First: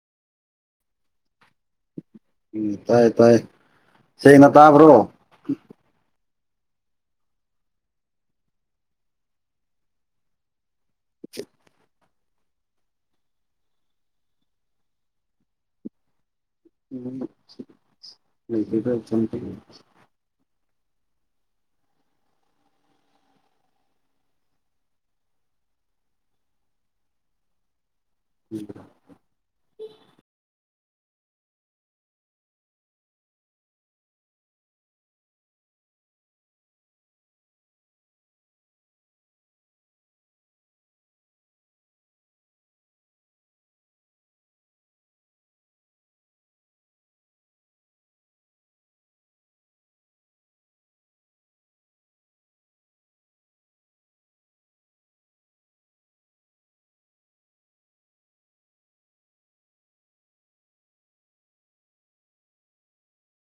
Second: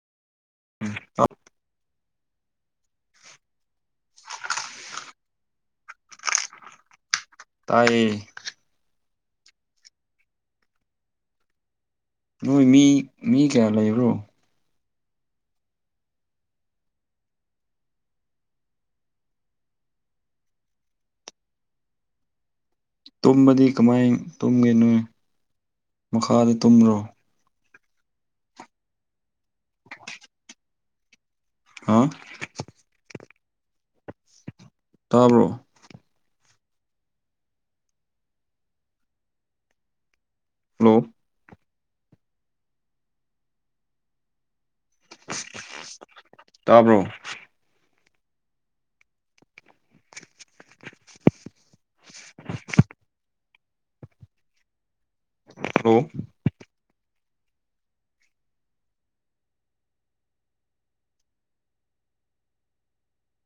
ꯎꯝ ꯑꯞ ꯎꯝ ꯇꯥꯏ ꯇꯥꯏ ꯁꯦꯡꯅ ꯇꯥꯕ꯭ꯔꯣ ꯇꯥꯏꯌꯦ [unintelligible] ꯅꯣꯏ ꯃꯤ ꯃꯤ ꯀꯌꯥ ꯂꯩꯕ꯭ꯔꯣ ꯎꯝ ꯂꯩꯕꯒ ꯆꯟꯗꯦ ꯇꯨꯝꯕꯗꯤ ꯀꯃꯥꯏ ꯇꯨꯝꯒꯦ ꯅꯣꯏ ꯃꯈꯥꯗ ꯇꯨꯝꯕꯔꯣ ꯎꯝ ꯍꯥ ꯇꯥꯕ꯭ꯔꯣ ꯍꯜꯂꯣ ꯇꯥꯕ꯭ꯔꯣ ꯍꯜꯂꯣ